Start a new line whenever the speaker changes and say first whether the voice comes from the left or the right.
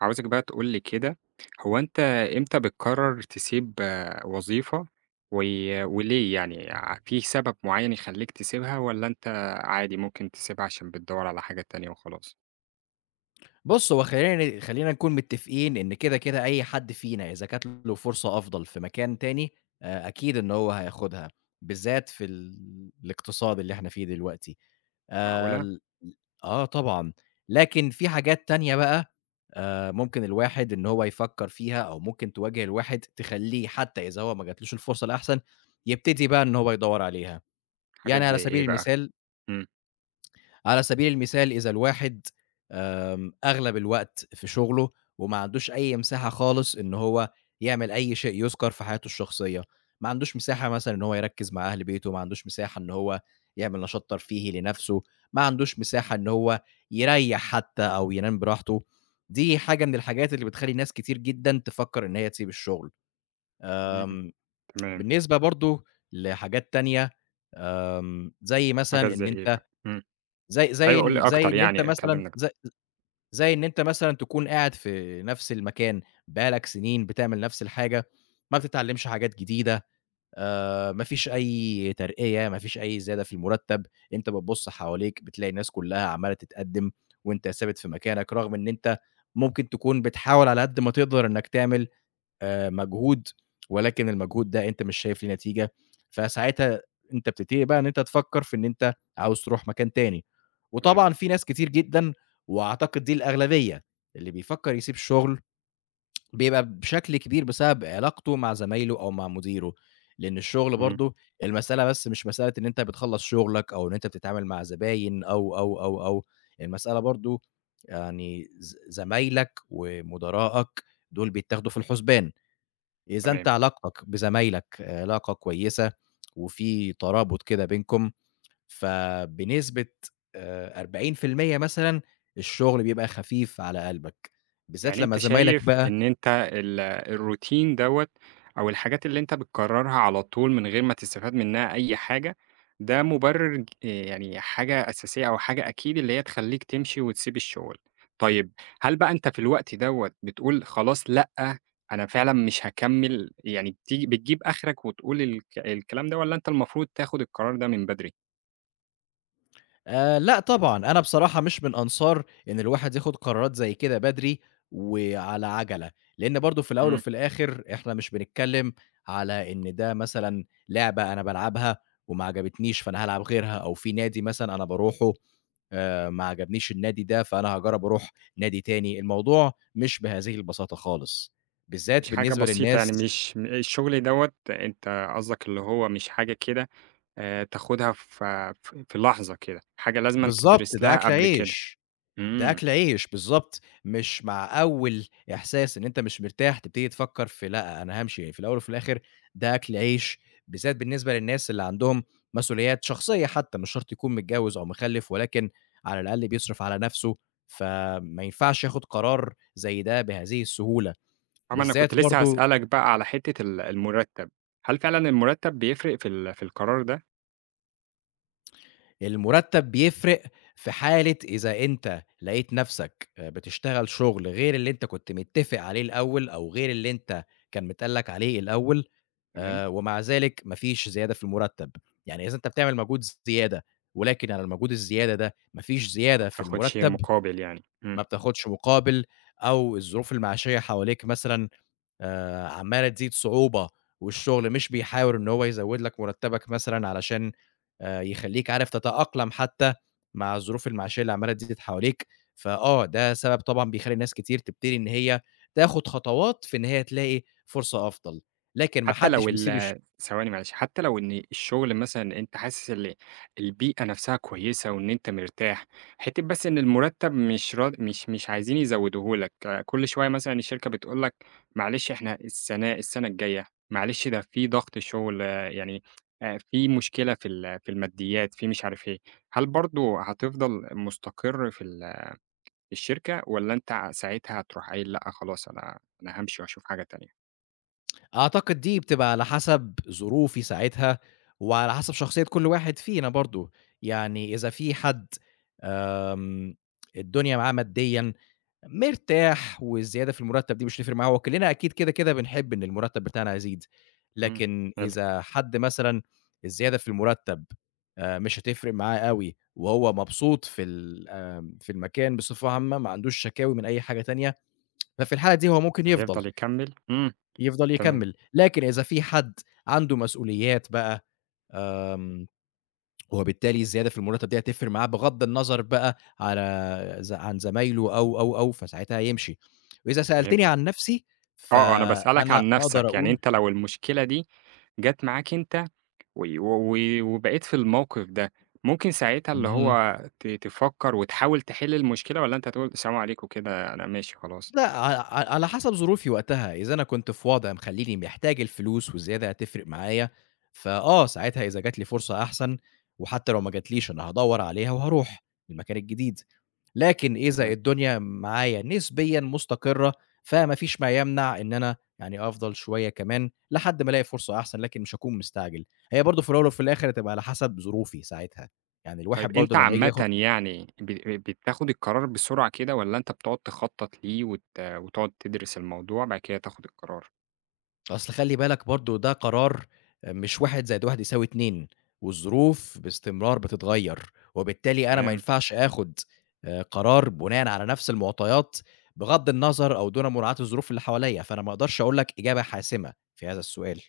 right: عاوزك بقى تقول لي كده، هو أنت إمتى بتقرر تسيب وظيفة و وليه يعني في سبب معين يخلّيك تسيبها والّا أنت عادي ممكن تسيبها عشان بتدوّر على حاجة تانية وخلاص؟
left: بُص، هو خلّينا نكون متّفقين إن كده، أي حد فينا إذا جات له فرصة أفضل في مكان تاني، أكيد إن هو هياخدها، بالذات في الاقتصاد اللي إحنا فيه دلوقتي.
right: معقولة!
left: ال آه طبعًا، لكن في حاجات تانية بقى ممكن الواحد إن هو يفكّر فيها أو ممكن تواجه الواحد تخلّيه حتى إذا هو ما جاتلوش الفرصة الأحسن، يبتدي بقى إن هو يدوّر عليها.
right: حاجات
left: يعني
right: زي
left: على سبيل
right: إيه بقى؟
left: المثال
right: إمم،
left: إذا الواحد أغلب الوقت في شغله وما عندوش أي مساحة خالص إن هو يعمل أي شيء يُذكر في حياته الشخصية، ما عندوش مساحة مثلًا إن هو يركّز مع أهل بيته، ما عندوش مساحة إن هو يعمل نشاط ترفيهي لنَفْسه، ما عندوش مساحة إن هو يريّح حتى أو ينام براحته، دي حاجة من الحاجات اللي بتخلّي ناس كتير جدًا تفكّر إن هي تسيب الشغل.
right: إمم،
left: آمم،
right: تمام،
left: بالنسبة برضه لحاجات تانية، زي
right: حاجات
left: مثلًا
right: زي
left: إن
right: إيه
left: أنت
right: بقى؟ إمم،
left: زي زي
right: أيوه قُل
left: إن
right: لي
left: زي
right: أكتر،
left: إن أنت
right: يعني
left: مثلًا
right: كلّمني أكتر،
left: ز زي إن أنت مثلًا تكون قاعد في نفس المكان بقى لك سنين بتعمل نفس الحاجة، ما بتتعلّمش حاجات جديدة، ما فيش أي ترقية، ما فيش أي زيادة في المرتب، أنت بتبُص حواليك بتلاقي الناس كلّها عمّالة تتقدّم وأنت ثابت في مكانك، رغم إن أنت ممكن تكون بتحاول على قد ما تقدر إنّك تعمل مجهود، ولكن المجهود ده أنت مش شايف ليه نتيجة، فساعتها أنت بتبتدي بقى إن أنت تفكّر في إن أنت عاوز تروح مكان تاني.
right: تمام،
left: وطبعًا في ناس كتير جدًا وأعتقد دي الأغلبية، اللي بيفكّر يسيب الشغل بيبقى بشكل كبير بسبب علاقته مع زمايله أو مع مديره، لإن الشغل
right: إمم،
left: برضه المسألة بس مش مسألة إن أنت بتخلّص شغلك أو إن أنت بتتعامل مع زباين أو، المسألة برضه يعني زمايلك ومدراءك دول بيتاخدوا في الحسبان. إذا
right: تمام.
left: أنت علاقتك بزمايلك آه، علاقة كويسة وفي ترابط كده بينكم، فبنسبة آآ 40% مثلًا الشغل بيبقى خفيف على قلبك، بالذات
right: يعني
left: لمّا
right: أنت
left: زمايلك
right: شايف
left: بقى
right: إن أنت ال الروتين دوّة أو الحاجات اللي أنت بتكررها على طول من غير ما تستفاد منها أي حاجة، ده مبرر يعني حاجة أساسية أو حاجة أكيد اللي هي تخلّيك تمشي وتسيب الشغل. طيب هل بقى أنت في الوقت دوّة بتقول خلاص لأ، أنا فعلًا مش هاكمّل، يعني بتيجي بتجيب آخرك وتقول الكلام ده والّا أنت المفروض تاخد القرار ده من بدري؟
left: لأ طبعًا، أنا بصراحة مش من أنصار إن الواحد ياخد قرارات زي كده بدري وعلى عجلة، لإن برضه في الأول
right: إمم.
left: وفي الآخر إحنا مش بنتكلّم على إن ده مثلًا لعبة أنا بالعبها وما عجبتنيش فأنا هالعب غيرها، أو في نادي مثلًا أنا باروحه ما عجبنيش النادي ده فأنا هاجرّب أروح نادي تاني، الموضوع مش بهذه البساطة خالص،
right: مش
left: بالذات
right: حاجة
left: بالنسبة
right: بسيطة، يعني
left: للناس
right: مش الشغل دوّة أنت قصدك اللي هو مش حاجة كده، تاخدها ف ف في لحظة كده، حاجة لازمًا
left: بالضبط،
right: تدرس
left: ده
right: لها
left: أكل
right: قبل كده.
left: عيش. ده
right: إمم،
left: أكل عيش، بالضبط، مش مع أول إحساس إن أنت مش مرتاح تبتدي تفكّر في لأ، أنا هامشي، في الأول وفي الآخر ده أكل عيش، بالذات بالنسبة للناس اللي عندهم مسؤوليات شخصية حتى، مش شرط يكون متجوّز أو مخلّف ولكن على الأقل بيصرف على نَفْسه، فما ينفعش ياخُد قرار زي ده بهذه السهولة،
right: أما أنا كنت
left: بالذات
right: لسه
left: برضه
right: هاسألك بقى على حتّة المُرتّب، هل فعلًا المُرتّب بيفرق في في القرار ده؟
left: المرتب بيفرق في حالة إذا أنت لقيت نفسك بتشتغل شغل غير اللي أنت كنت متفق عليه الأول، أو غير اللي أنت كان متقال لك عليه الأول،
right: تمام،
left: ومع ذلك ما فيش زيادة في المرتب، يعني إذا أنت بتعمل مجهود زيادة، ولكن على المجهود الزيادة ده ما فيش
right: ما
left: زيادة في
right: بتاخدش
left: المرتب،
right: مقابل يعني. إمم.
left: ما بتاخدش مقابل، أو الظروف المعيشية حواليك مثلًا عمّالة تزيد صعوبة والشغل مش بيحاول إن هو يزوّد لك مُرتّبك مثلًا علشان يخلّيك عارف تتأقلم حتّى مع الظروف المعيشية اللي عمّالة تزيد حواليك، فآه، ده سبب طبعًا بيخلّي ناس كتير تبتدي إن هي تاخُد خطوات في إن هي تلاقي فرصة أفضل، لكن ما
right: حتى لو
left: حدّش بيسيب
right: ثواني معلش، حتى لو إن الشغل مثلًا أنت حاسس البيئة نفسها كويسة وإن أنت مرتاح، حتّة بس إن المرتب مش راض مش مش عايزين يزودوه لك، كل شوية مثلًا الشركة بتقول لك معلش إحنا السنة الجاية، معلش ده في ضغط شغل، يعني في مشكلة في في الماديات، في مش عارف إيه، هل برضه هتفضل مستقر في في الشركة والّا أنت ساعتها هتروح قايل لأ خلاص أنا هامشي وأشوف حاجة تانية؟
left: أعتقد دي بتبقى على حسب ظروفي ساعتها وعلى حسب شخصية كل واحد فينا برضه، يعني إذا في حد آمم الدنيا معاه ماديًا مرتاح والزيادة في المرتب دي مش هتفرق معاه، هو كلّنا أكيد كده، بنحب إن المرتب بتاعنا يزيد،
right: إمم.
left: لكن إذا حد مثلًا الزيادة في المرتب مش هتفرق معاه أوي وهو مبسوط في ال آمم في المكان بصفة عامة، ما عندوش شكاوي من أي حاجة تانية، ففي الحالة دي هو ممكن يفضل،
right: هيفضل يكمّل؟ إمم،
left: يفضل
right: تمام،
left: يكمّل، لكن إذا في حد عنده مسؤوليات بقى آمم وبالتالي الزيادة في المرتب دي هتفرق معاه بغض النظر بقى على ز عن زمايله أو، فساعتها هيمشي. وإذا سألتني
right: فهمتك.
left: عن نفسي،
right: آه، آه، أنا باسألك
left: فأنا
right: عن
left: أقدر
right: نَفْسك، يعني
left: أقول
right: أنت لو المشكلة دي جات معاك أنت وبقيت في الموقِف ده، ممكن ساعتها اللي
left: اهم.
right: هو تفكّر وتحاول تحِل المشكلة، والّا أنت تقول السلام عليكم كده أنا ماشي خلاص،
left: لأ، ع ع على حسب ظروفي وقتها، إذا أنا كنت في وضع مخلّيني محتاج الفلوس والزيادة هتفرق معايا، فآه، ساعتها إذا جات لي فرصة أحسن، وحتى لو ما جاتليش أنا هادوّر عليها وهاروح المكان الجديد، لكن إذا
right: تمام.
left: الدنيا معايا نسبيًا مستقرة، فما فيش ما يمنع إن أنا يعني أفضل شوية كمان لحد ما ألاقي فرصة أحسن، لكن مش هاكون مستعجل، هي برضه في الأول وفي الآخر هتبقى على حسب ظروفي ساعتها، يعني
right: طيب
left: الواحد
right: أنت
left: برضه لمّا ييجي
right: عامةً
left: ياخد
right: يعني بتاخُد القرار بسرعة كده والّا أنت بتقعد تخطّط ليه وتقعد تدرس الموضوع بعد كده تاخُد القرار؟
left: أصل خلّي بالك برضه ده قرار آه، مش 1+1 يساوي 2 والظروف باستمرار بتتغيّر، وبالتالي أنا ما
right: تمام.
left: ينفعش آخُد قرار بناءً على نفس المعطيات بغض النظر أو دون مراعاة الظروف اللي حواليّا، فأنا ما أقدرش أقول لك إجابة حاسمة في هذا السؤال،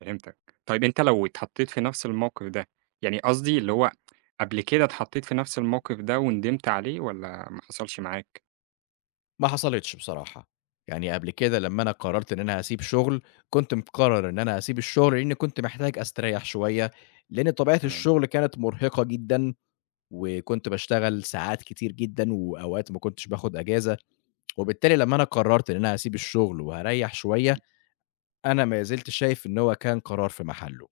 right: فهمتك. طيب أنت لو اتحطيت في نفس الموقف ده، يعني قصدي اللي هو قبل كده اتحطيت في نفس الموقف ده وندمت عليه والّا ما حصلش معاك؟
left: ما حصلتش بصراحة. يعني قبل كده لمّا أنا قررت إن أنا هاسيب شُغل، كنت مقرر إن أنا هاسيب الشُغل لإنّي كنت محتاج أستريّح شوية، لإن طبيعة
right: تمام،
left: الشُغل كانت مرهقة جدًا وكنت باشتغل ساعات كتير جدًا، وأوقات ما كنتش باخد أجازة، وبالتالي لمّا أنا قررت إن أنا هاسيب الشغل وهاريّح شوية، أنا ما زلت شايف إن هو كان قرار في محله.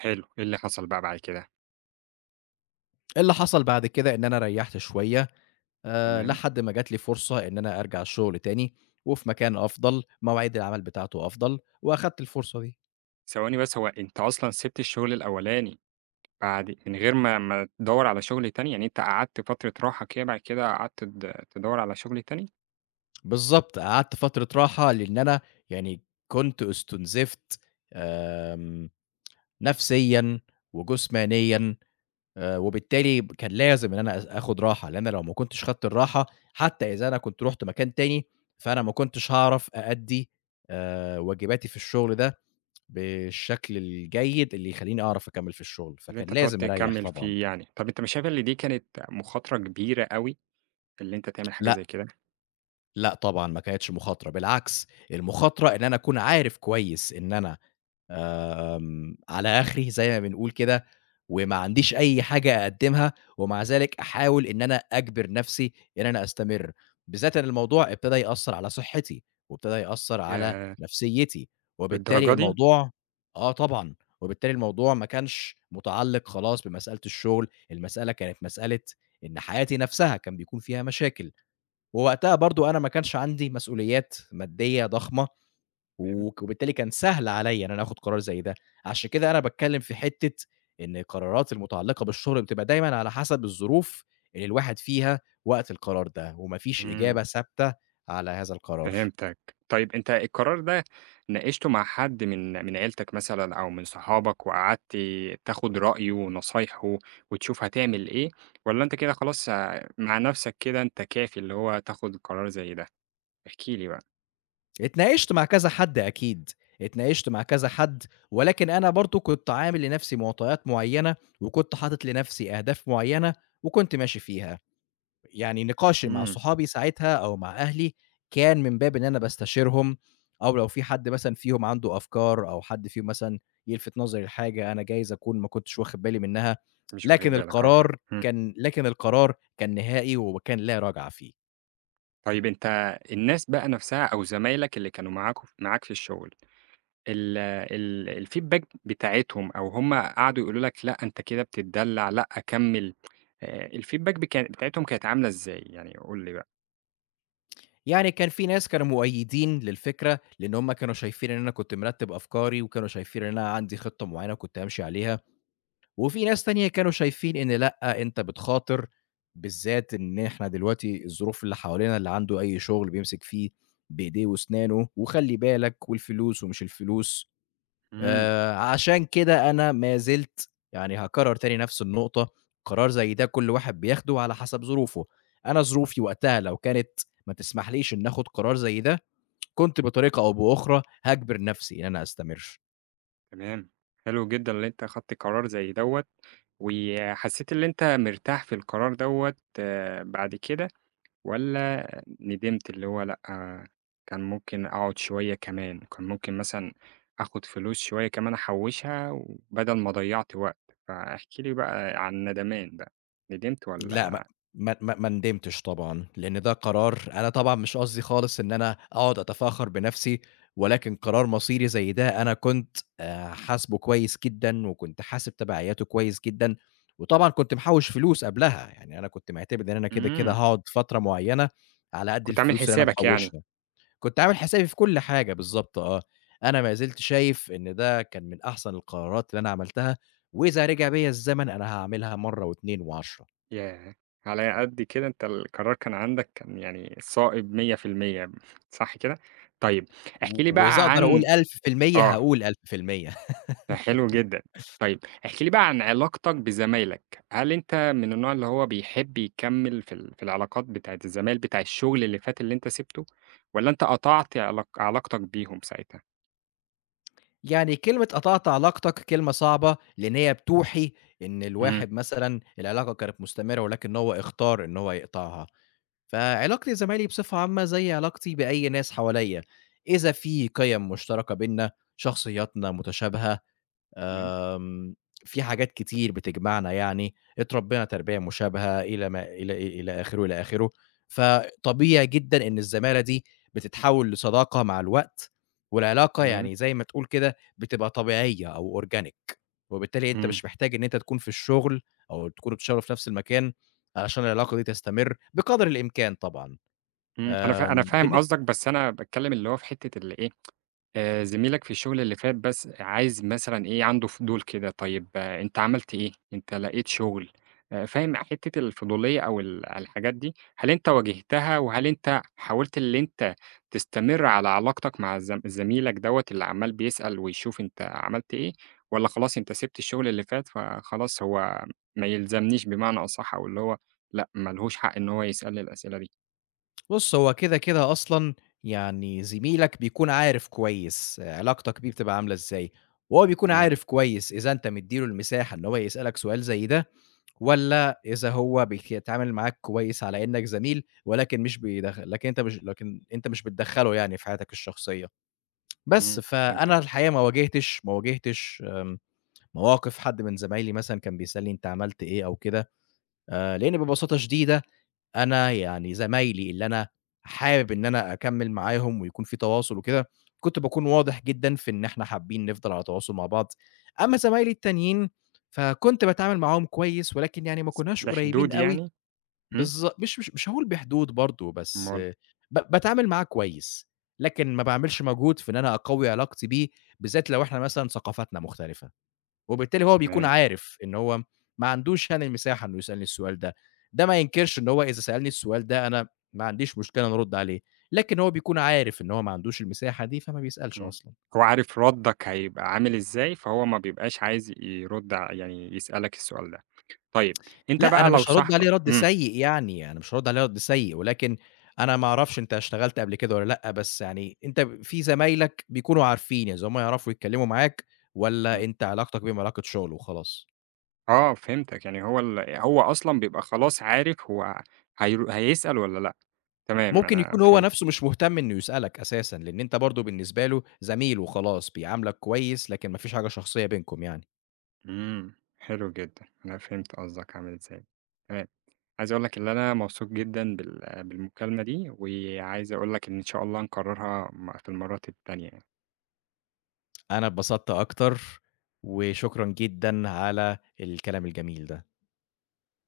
right: حلو، إيه اللي حصل بقى بعد كده؟
left: اللي حصل بعد كده إن أنا ريّحت شوية
right: تمام،
left: لحد ما جات لي فرصة إن أنا أرجع الشغل تاني، وفي مكان أفضل، مواعيد العمل بتاعته أفضل، وأخدت الفرصة دي.
right: ثواني بس، هو أنت أصلًا سِبت الشغل الأولاني بعد من غير ما تدوّر على شغل تاني؟ يعني أنت قعدت فترة راحة كده بعد كده قعدت تدوّر على شغل تاني؟
left: بالضبط، قعدت فترة راحة لإن أنا يعني كنت استُنزفت آمم، نفسيًا وجسمانيًا وبالتالي كان لازم إن أنا آخُد راحة، لإن لو ما كنتش خدت الراحة حتى إذا أنا كنت رُحت مكان تاني، فأنا ما كنتش هاعرف أأدّي واجباتي في الشغل ده بالشكل الجيد اللي يخلّيني أعرف أكمّل في الشغل،
right: اللي
left: فكان
right: أنت تقعد
left: لازم أريّح
right: تكمّل
left: طبعًا.
right: فيه يعني. طب أنت مش شايف إن دي كانت مخاطرة كبيرة أوي، اللي أنت تعمل حاجة
left: لأ،
right: زي كده؟
left: لأ طبعًا ما كانتش مخاطرة، بالعكس المخاطرة إن أنا أكون عارف كويس إن أنا على آخري زي ما بنقول كده، وما عنديش أي حاجة أقدّمها، ومع ذلك أحاول إن أنا أجبر نفسي إن أنا أستمر، بالذات إن الموضوع ابتدى يأثّر على صحتي، وابتدى يأثّر على
right: ياه!
left: نفسيتي، وبالتالي
right: للدرجة دي!
left: الموضوع آه طبعًا، وبالتالي الموضوع ما كانش متعلق خلاص بمسألة الشغل، المسألة كانت مسألة إن حياتي نفسها كان بيكون فيها مشاكل، ووقتها برضه أنا ما كانش عندي مسؤوليات مادية ضخمة،
right: تمام،
left: وبالتالي كان سهل عليّا إن أنا آخُد قرار زي ده، عشان كده أنا باتكلّم في حتّة إن القرارات المتعلّقة بالشغل بتبقى دايمًا على حسب الظروف اللي الواحد فيها وقت القرار ده، وما فيش
right: إمم.
left: إجابة ثابتة على هذا القرار.
right: فهمتك. طيب أنت القرار ده ناقشته مع حد من عيلتك مثلًا أو من صحابك وقعدت تاخد رأيه ونصايحه وتشوف هتعمل إيه، والّا أنت كده خلاص مع نفسك كده أنت كافي اللي هو تاخد قرار زي ده؟ احكِ لي بقى.
left: اتناقشت مع كذا حد أكيد، اتناقشت مع كذا حد، ولكن أنا برضه كنت عامل لنَفْسي معطيات معيّنة، وكنت حاطط لنَفْسي أهداف معيّنة، وكنت ماشي فيها. يعني نقاشي مع
right: اهم،
left: صحابي ساعتها أو مع أهلي، كان من باب إن أنا باستشيرهم، أو لو في حد مثلًا فيهم عنده أفكار أو حد فيهم مثلًا يلفت نظري لحاجة أنا جايز أكون ما كنتش واخد بالي منها،
right: مش واخد بالك آه فعلًا. إمم.
left: لكن القرار كان نهائي وكان لا رجعة فيه.
right: طيب أنت الناس بقى نفسها أو زمايلك اللي كانوا معاك في الشغل ال ال الfeedback بتاعتهم، أو هم قعدوا يقولوا لك لأ، أنت كده بتتدلّع، لأ كمّل، الfeedback بتاعتهم كانت عاملة إزاي؟ يعني قُل لي بقى.
left: يعني كان في ناس كانوا مؤيدين للفكرة، لإن هم كانوا شايفين إن أنا كنت مرتب أفكاري، وكانوا شايفين إن أنا عندي خطة معينة وكنت هامشي عليها. وفي ناس تانية كانوا شايفين إن لأ، أنت بتخاطر، بالذات إن إحنا دلوقتي الظروف اللي حوالينا اللي عنده أي شغل بيمسك فيه بإيديه وأسنانه، وخلّي بالك والفلوس ومش الفلوس،
right: إمم.
left: عشان كده أنا ما زلت يعني هاكرر تاني نفس النقطة، قرار زي ده كل واحد بياخده على حسب ظروفه، أنا ظروفي وقتها لو كانت ما تسمحليش إني آخد قرار زي ده، كنت بطريقة أو بأخرى هاجبر نفسي إن أنا أستمر.
right: تمام، حلو جدًا اللي أنت خدت قرار زي دوّة، وحسّيت اللي أنت مرتاح في القرار دوّة بعد كده؟ والّا ندمت اللي هو لأ، كان ممكن أقعد شوية كمان، كان ممكن مثلًا آخُد فلوس شوية كمان أحوّشها وبدل ما ضيّعت وقت، فاحكِ لي بقى عن الندمان بقى، ندمت
left: لأ،
right: والّا
left: ما ندمتش طبعًا، لإن ده قرار أنا طبعًا مش قصدي خالص إن أنا أقعد أتفاخر بنفسي، ولكن قرار مصيري زي ده أنا كنت حاسبه كويس جدًا، وكنت حاسب تبعياته كويس جدًا، وطبعًا كنت محوّش فلوس قبلها، يعني أنا كنت معتمد إن أنا كده،
right: إمم،
left: هاقعد فترة معيّنة على قد
right: كنت عامل
left: الفلوس اللي أنا
right: حسابك يعني،
left: محوّشها، كنت عامل حسابي في كل حاجة بالضبط آه، أنا ما زلت شايف إن ده كان من أحسن القرارات اللي أنا عملتها، وإذا رجع بيّا الزمن أنا هاعملها مرة و2 و10.
right: ياه! على قد كده أنت القرار كان عندك، كان يعني صائب 100% صح كده؟ طيب احكِ لي
left: وإذا
right: بقى
left: أقدر
right: عن
left: أقول 1000%
right: آه.
left: هاقول 1000%
right: ده حلو جدًا. طيب احكِ لي بقى عن علاقتك بزمايلك، هل أنت من النوع اللي هو بيحب يكمّل في في العلاقات بتاعة الزمايل بتاع الشغل اللي فات اللي أنت سِبته، والّا أنت قطعت علاقتك بيهم ساعتها؟
left: يعني كلمة قطعت علاقتك كلمة صعبة، لإن هي بتوحي إن
right: إمم،
left: الواحد مثلًا العلاقة كانت مستمرة ولكن هو اختار إن هو يقطعها، فعلاقتي بزمايلي بصفة عامة زي علاقتي بأي ناس حواليّا، إذا في قِيَم مشتركة بيننا، شخصياتنا متشابهة
right: تمام،
left: آمم، في حاجات كتير بتجمعنا يعني، اتربينا تربية مشابهة إلى ما إلى إلى آخره، فطبيعي جدًا إن الزمالة دي بتتحول لصداقة مع الوقت، والعلاقة
right: تمام،
left: يعني زي ما تقول كده بتبقى طبيعية أو organic وبالتالي أنت
right: إمم،
left: مش محتاج إن أنت تكون في الشغل أو تكونوا بتشتغلوا في نفس المكان علشان العلاقة دي تستمر بقدر الإمكان طبعًا.
right: إمم، أنا
left: آمم،
right: فاهم
left: بالن
right: قصدك، بس أنا باتكلّم اللي هو في حتّة اللي إيه، زميلك في الشغل اللي فات بس عايز مثلًا إيه، عنده فضول كده، طيب آه، أنت عملت إيه؟ أنت لقيت شغل فاهم حتّة الفضولية أو الحاجات دي، هل أنت واجهتها وهل أنت حاولت اللي أنت تستمر على علاقتك مع زميلك دوّة اللي عمّال بيسأل ويشوف أنت عملت إيه، والّا خلاص أنت سِبت الشغل اللي فات فخلاص هو ما يلزمنيش بمعنى أصح، أو اللي هو لأ، ما لهوش حق إن هو يسألني الأسئلة دي؟
left: بُص، هو كده، أصلًا يعني زميلك بيكون عارف كويس آه، علاقتك بيه بتبقى عاملة إزاي، وهو بيكون
right: تمام،
left: عارف كويس إذا أنت مدّي له المساحة إن هو يسألك سؤال زي ده، والّا إذا هو بيتعامل معاك كويس على إنك زميل، ولكن مش بيدخل لكن أنت مش بتدخّله يعني في حياتك الشخصية. بس،
right: إمم، فهمتك،
left: فأنا الحقيقة ما واجهتش مواقف حد من زمايلي مثلًا كان بيسألني أنت عملت إيه أو كده. لإن ببساطة شديدة أنا يعني زمايلي اللي أنا حابب إن أنا أكمّل معاهم ويكون في تواصل وكده، كنت باكون واضح جدًا في إن إحنا حابين نفضل على تواصل مع بعض، أمّا زمايلي التانيين فكنت باتعامل معاهم كويس، ولكن يعني ما
right: بس
left: كناش قريبين
right: بحدود
left: أوي
right: يعني؟ إمم،
left: مش هاقول بحدود برضه، بس
right: أُمّال
left: آه، باتعامل معاه كويس، لكن ما باعملش مجهود في إن أنا أقوي علاقتي بيه، بالذات لو إحنا مثلًا ثقافاتنا مختلفة. وبالتالي هو بيكون
right: تمام.
left: عارف إن هو ما عندوش يعني المساحة إنه يسألني السؤال ده، ده ما ينكرش إن هو إذا سألني السؤال ده أنا ما عنديش مشكلة إني أرُد عليه، لكن هو بيكون عارف إن هو ما عندوش المساحة دي فما بيسألش
right: إمم.
left: أصلًا.
right: هو عارف ردّك هيبقى عامل إزاي، فهو ما بيبقاش عايز يرُد يعني يسألك السؤال ده. طيب، أنت
left: لأ،
right: بقى
left: أنا
right: لو
left: مش هارُد
right: صاحبك
left: عليه رَد
right: إمم،
left: سيء يعني، أنا مش هارُد عليه رَد سيء، ولكن أنا ما أعرفش أنت اشتغلت قبل كده والّا لأ، بس يعني أنت في زمايلك بيكونوا عارفين، يعني هم يعرفوا يتكلموا معاك
right: إمم.
left: والّا أنت علاقتك بيهم علاقة شغل وخلاص؟
right: آه فهمتك، يعني هو أصلًا بيبقى خلاص عارف هو هيسأل والّا لأ. تمام
left: ممكن
right: أنا
left: يكون هو
right: فهمت.
left: نفسه مش مهتم إنه يسألك أساسًا، لإن أنت برضه بالنسبة له زميل وخلاص، بيعاملك كويس، لكن ما فيش حاجة شخصية بينكم يعني.
right: إمم، حلو جدًا، أنا فهمت قصدك عامل إزاي. تمام. عايز أقول لك إن أنا مبسوط جدًا بالمكالمة دي، وعايز أقول لك إن إن شاء الله نكررها في المرات التانية يعني.
left: أنا اتبسطت أكتر، وشكرًا جدًا على الكلام الجميل ده.